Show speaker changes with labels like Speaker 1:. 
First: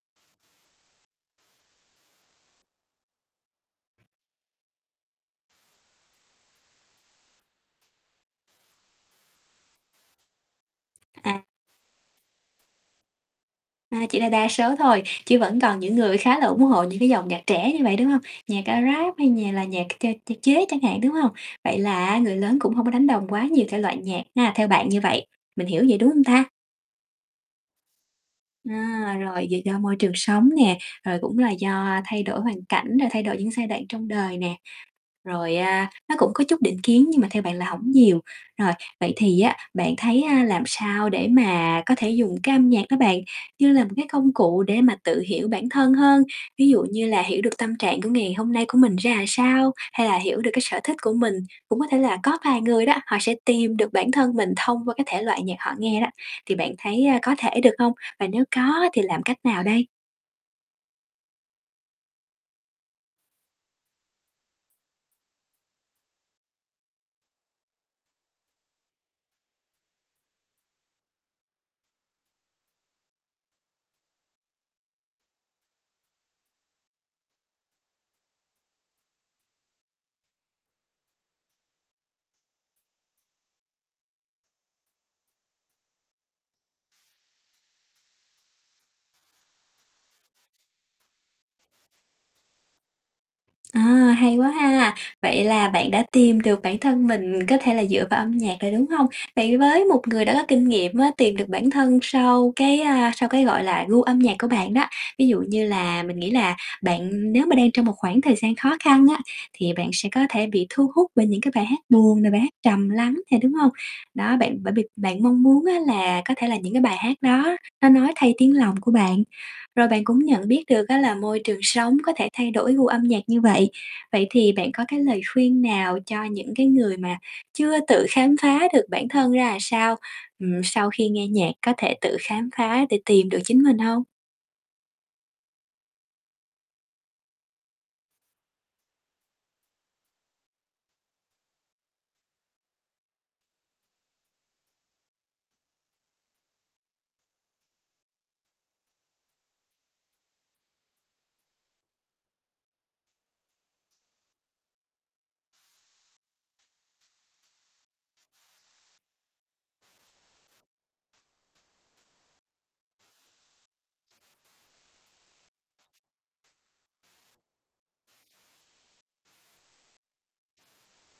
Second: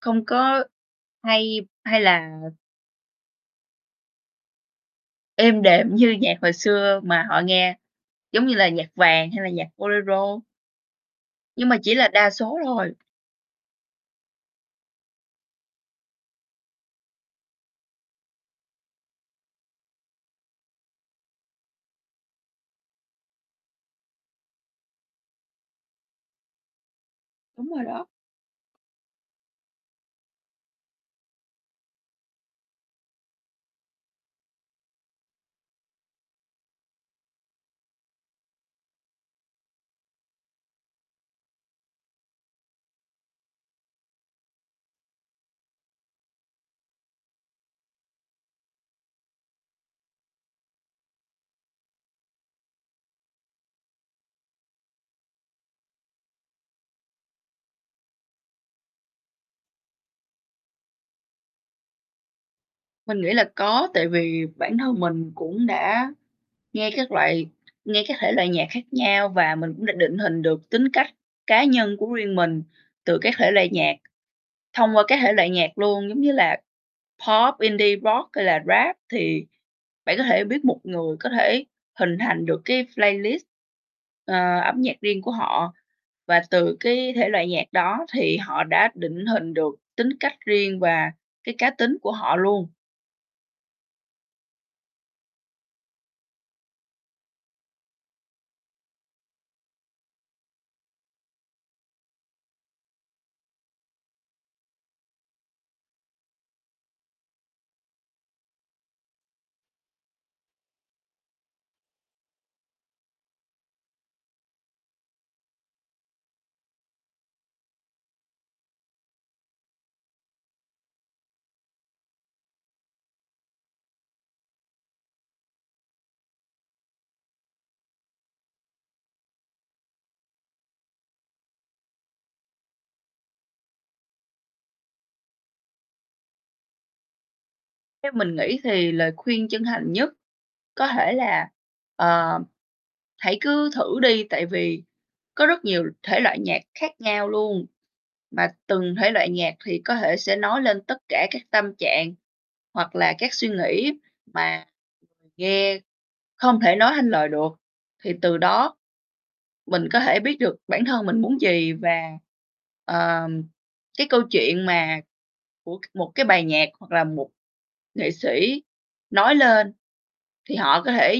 Speaker 1: Không có hay hay là Êm đềm như nhạc hồi xưa mà họ nghe, giống như là nhạc vàng hay là nhạc Bolero.
Speaker 2: À.
Speaker 1: Nhưng mà chỉ là đa số thôi.
Speaker 2: À, chỉ là đa số thôi, chứ vẫn còn những người khá là ủng hộ những cái dòng nhạc trẻ như vậy, đúng hông? Nhạc, a, Rap hay nhà là nhạc ch ch chế chẳng hạn, đúng hông? Vậy là á, người lớn cũng hông có đánh đồng quá nhiều thể loại nhạc ha, theo bạn như vậy, mình hiểu vậy đúng hông ta?
Speaker 1: Đúng rồi đó.
Speaker 2: À, rồi vậy do môi trường sống nè, rồi cũng là do thay đổi hoàn cảnh, rồi thay đổi những giai đoạn trong đời nè. Rồi, à, nó cũng có chút định kiến, nhưng mà theo bạn là hổng nhiều. Rồi, vậy thì á bạn thấy, à, làm sao để mà có thể dùng cái âm nhạc đó bạn, như là một cái công cụ để mà tự hiểu bản thân hơn? Ví dụ như là hiểu được tâm trạng của ngày hôm nay của mình ra làm sao, hay là hiểu được cái sở thích của mình. Cũng có thể là có vài người đó, họ sẽ tìm được bản thân mình thông qua cái thể loại nhạc họ nghe đó, thì bạn thấy, à, có thể được hông? Và nếu có á, thì làm cách nào đây?
Speaker 1: Mình nghĩ là có, tại vì bản thân mình cũng đã nghe các loại nghe các thể loại nhạc khác nhau, và mình cũng đã định hình được tính cách cá nhân của riêng mình từ các thể loại nhạc, thông qua các thể loại nhạc luôn. Giống như là Pop, Indie Rock hay là Rap thì bạn có thể biết một người có thể hình thành được cái playlist, ờ, âm nhạc riêng của họ, và từ cái thể loại nhạc đó thì họ đã định hình được tính cách riêng và cái cá tính của họ luôn.
Speaker 2: À, hay quá ha, vậy là bạn đã tìm được bản thân mình có thể là dựa vào âm nhạc rồi, đúng hông? Vậy với một người đã có kinh nghiệm á tìm được bản thân sau cái, a, sau cái gọi là gu âm nhạc của bạn đó, ví dụ như là mình nghĩ là bạn nếu mà đang trong một khoảng thời gian khó khăn á, thì bạn sẽ có thể bị thu hút bởi những cái bài hát buồn nè, bài hát trầm lắng nè, đúng hông? Đó, bạn bởi vì bạn mong muốn á là có thể là những cái bài hát đó nó nói thay tiếng lòng của bạn, rồi bạn cũng nhận biết được á là môi trường sống có thể thay đổi gu âm nhạc như vậy. Vậy thì bạn có cái lời khuyên nào cho những cái người mà chưa tự khám phá được bản thân ra là sao, ừm, sau khi nghe nhạc có thể tự khám phá để tìm được chính mình hông?
Speaker 1: Theo mình nghĩ thì lời khuyên chân thành nhất có thể là, ờ, hãy cứ thử đi, tại vì có rất nhiều thể loại nhạc khác nhau luôn, mà từng thể loại nhạc thì có thể sẽ nói lên tất cả các tâm trạng hoặc là các suy nghĩ mà nghe không thể nói thành lời được. Thì từ đó, mình có thể biết được bản thân mình muốn gì và, ờm, cái câu chuyện mà của một cái bài nhạc hoặc là một nghệ sĩ nói lên thì họ có thể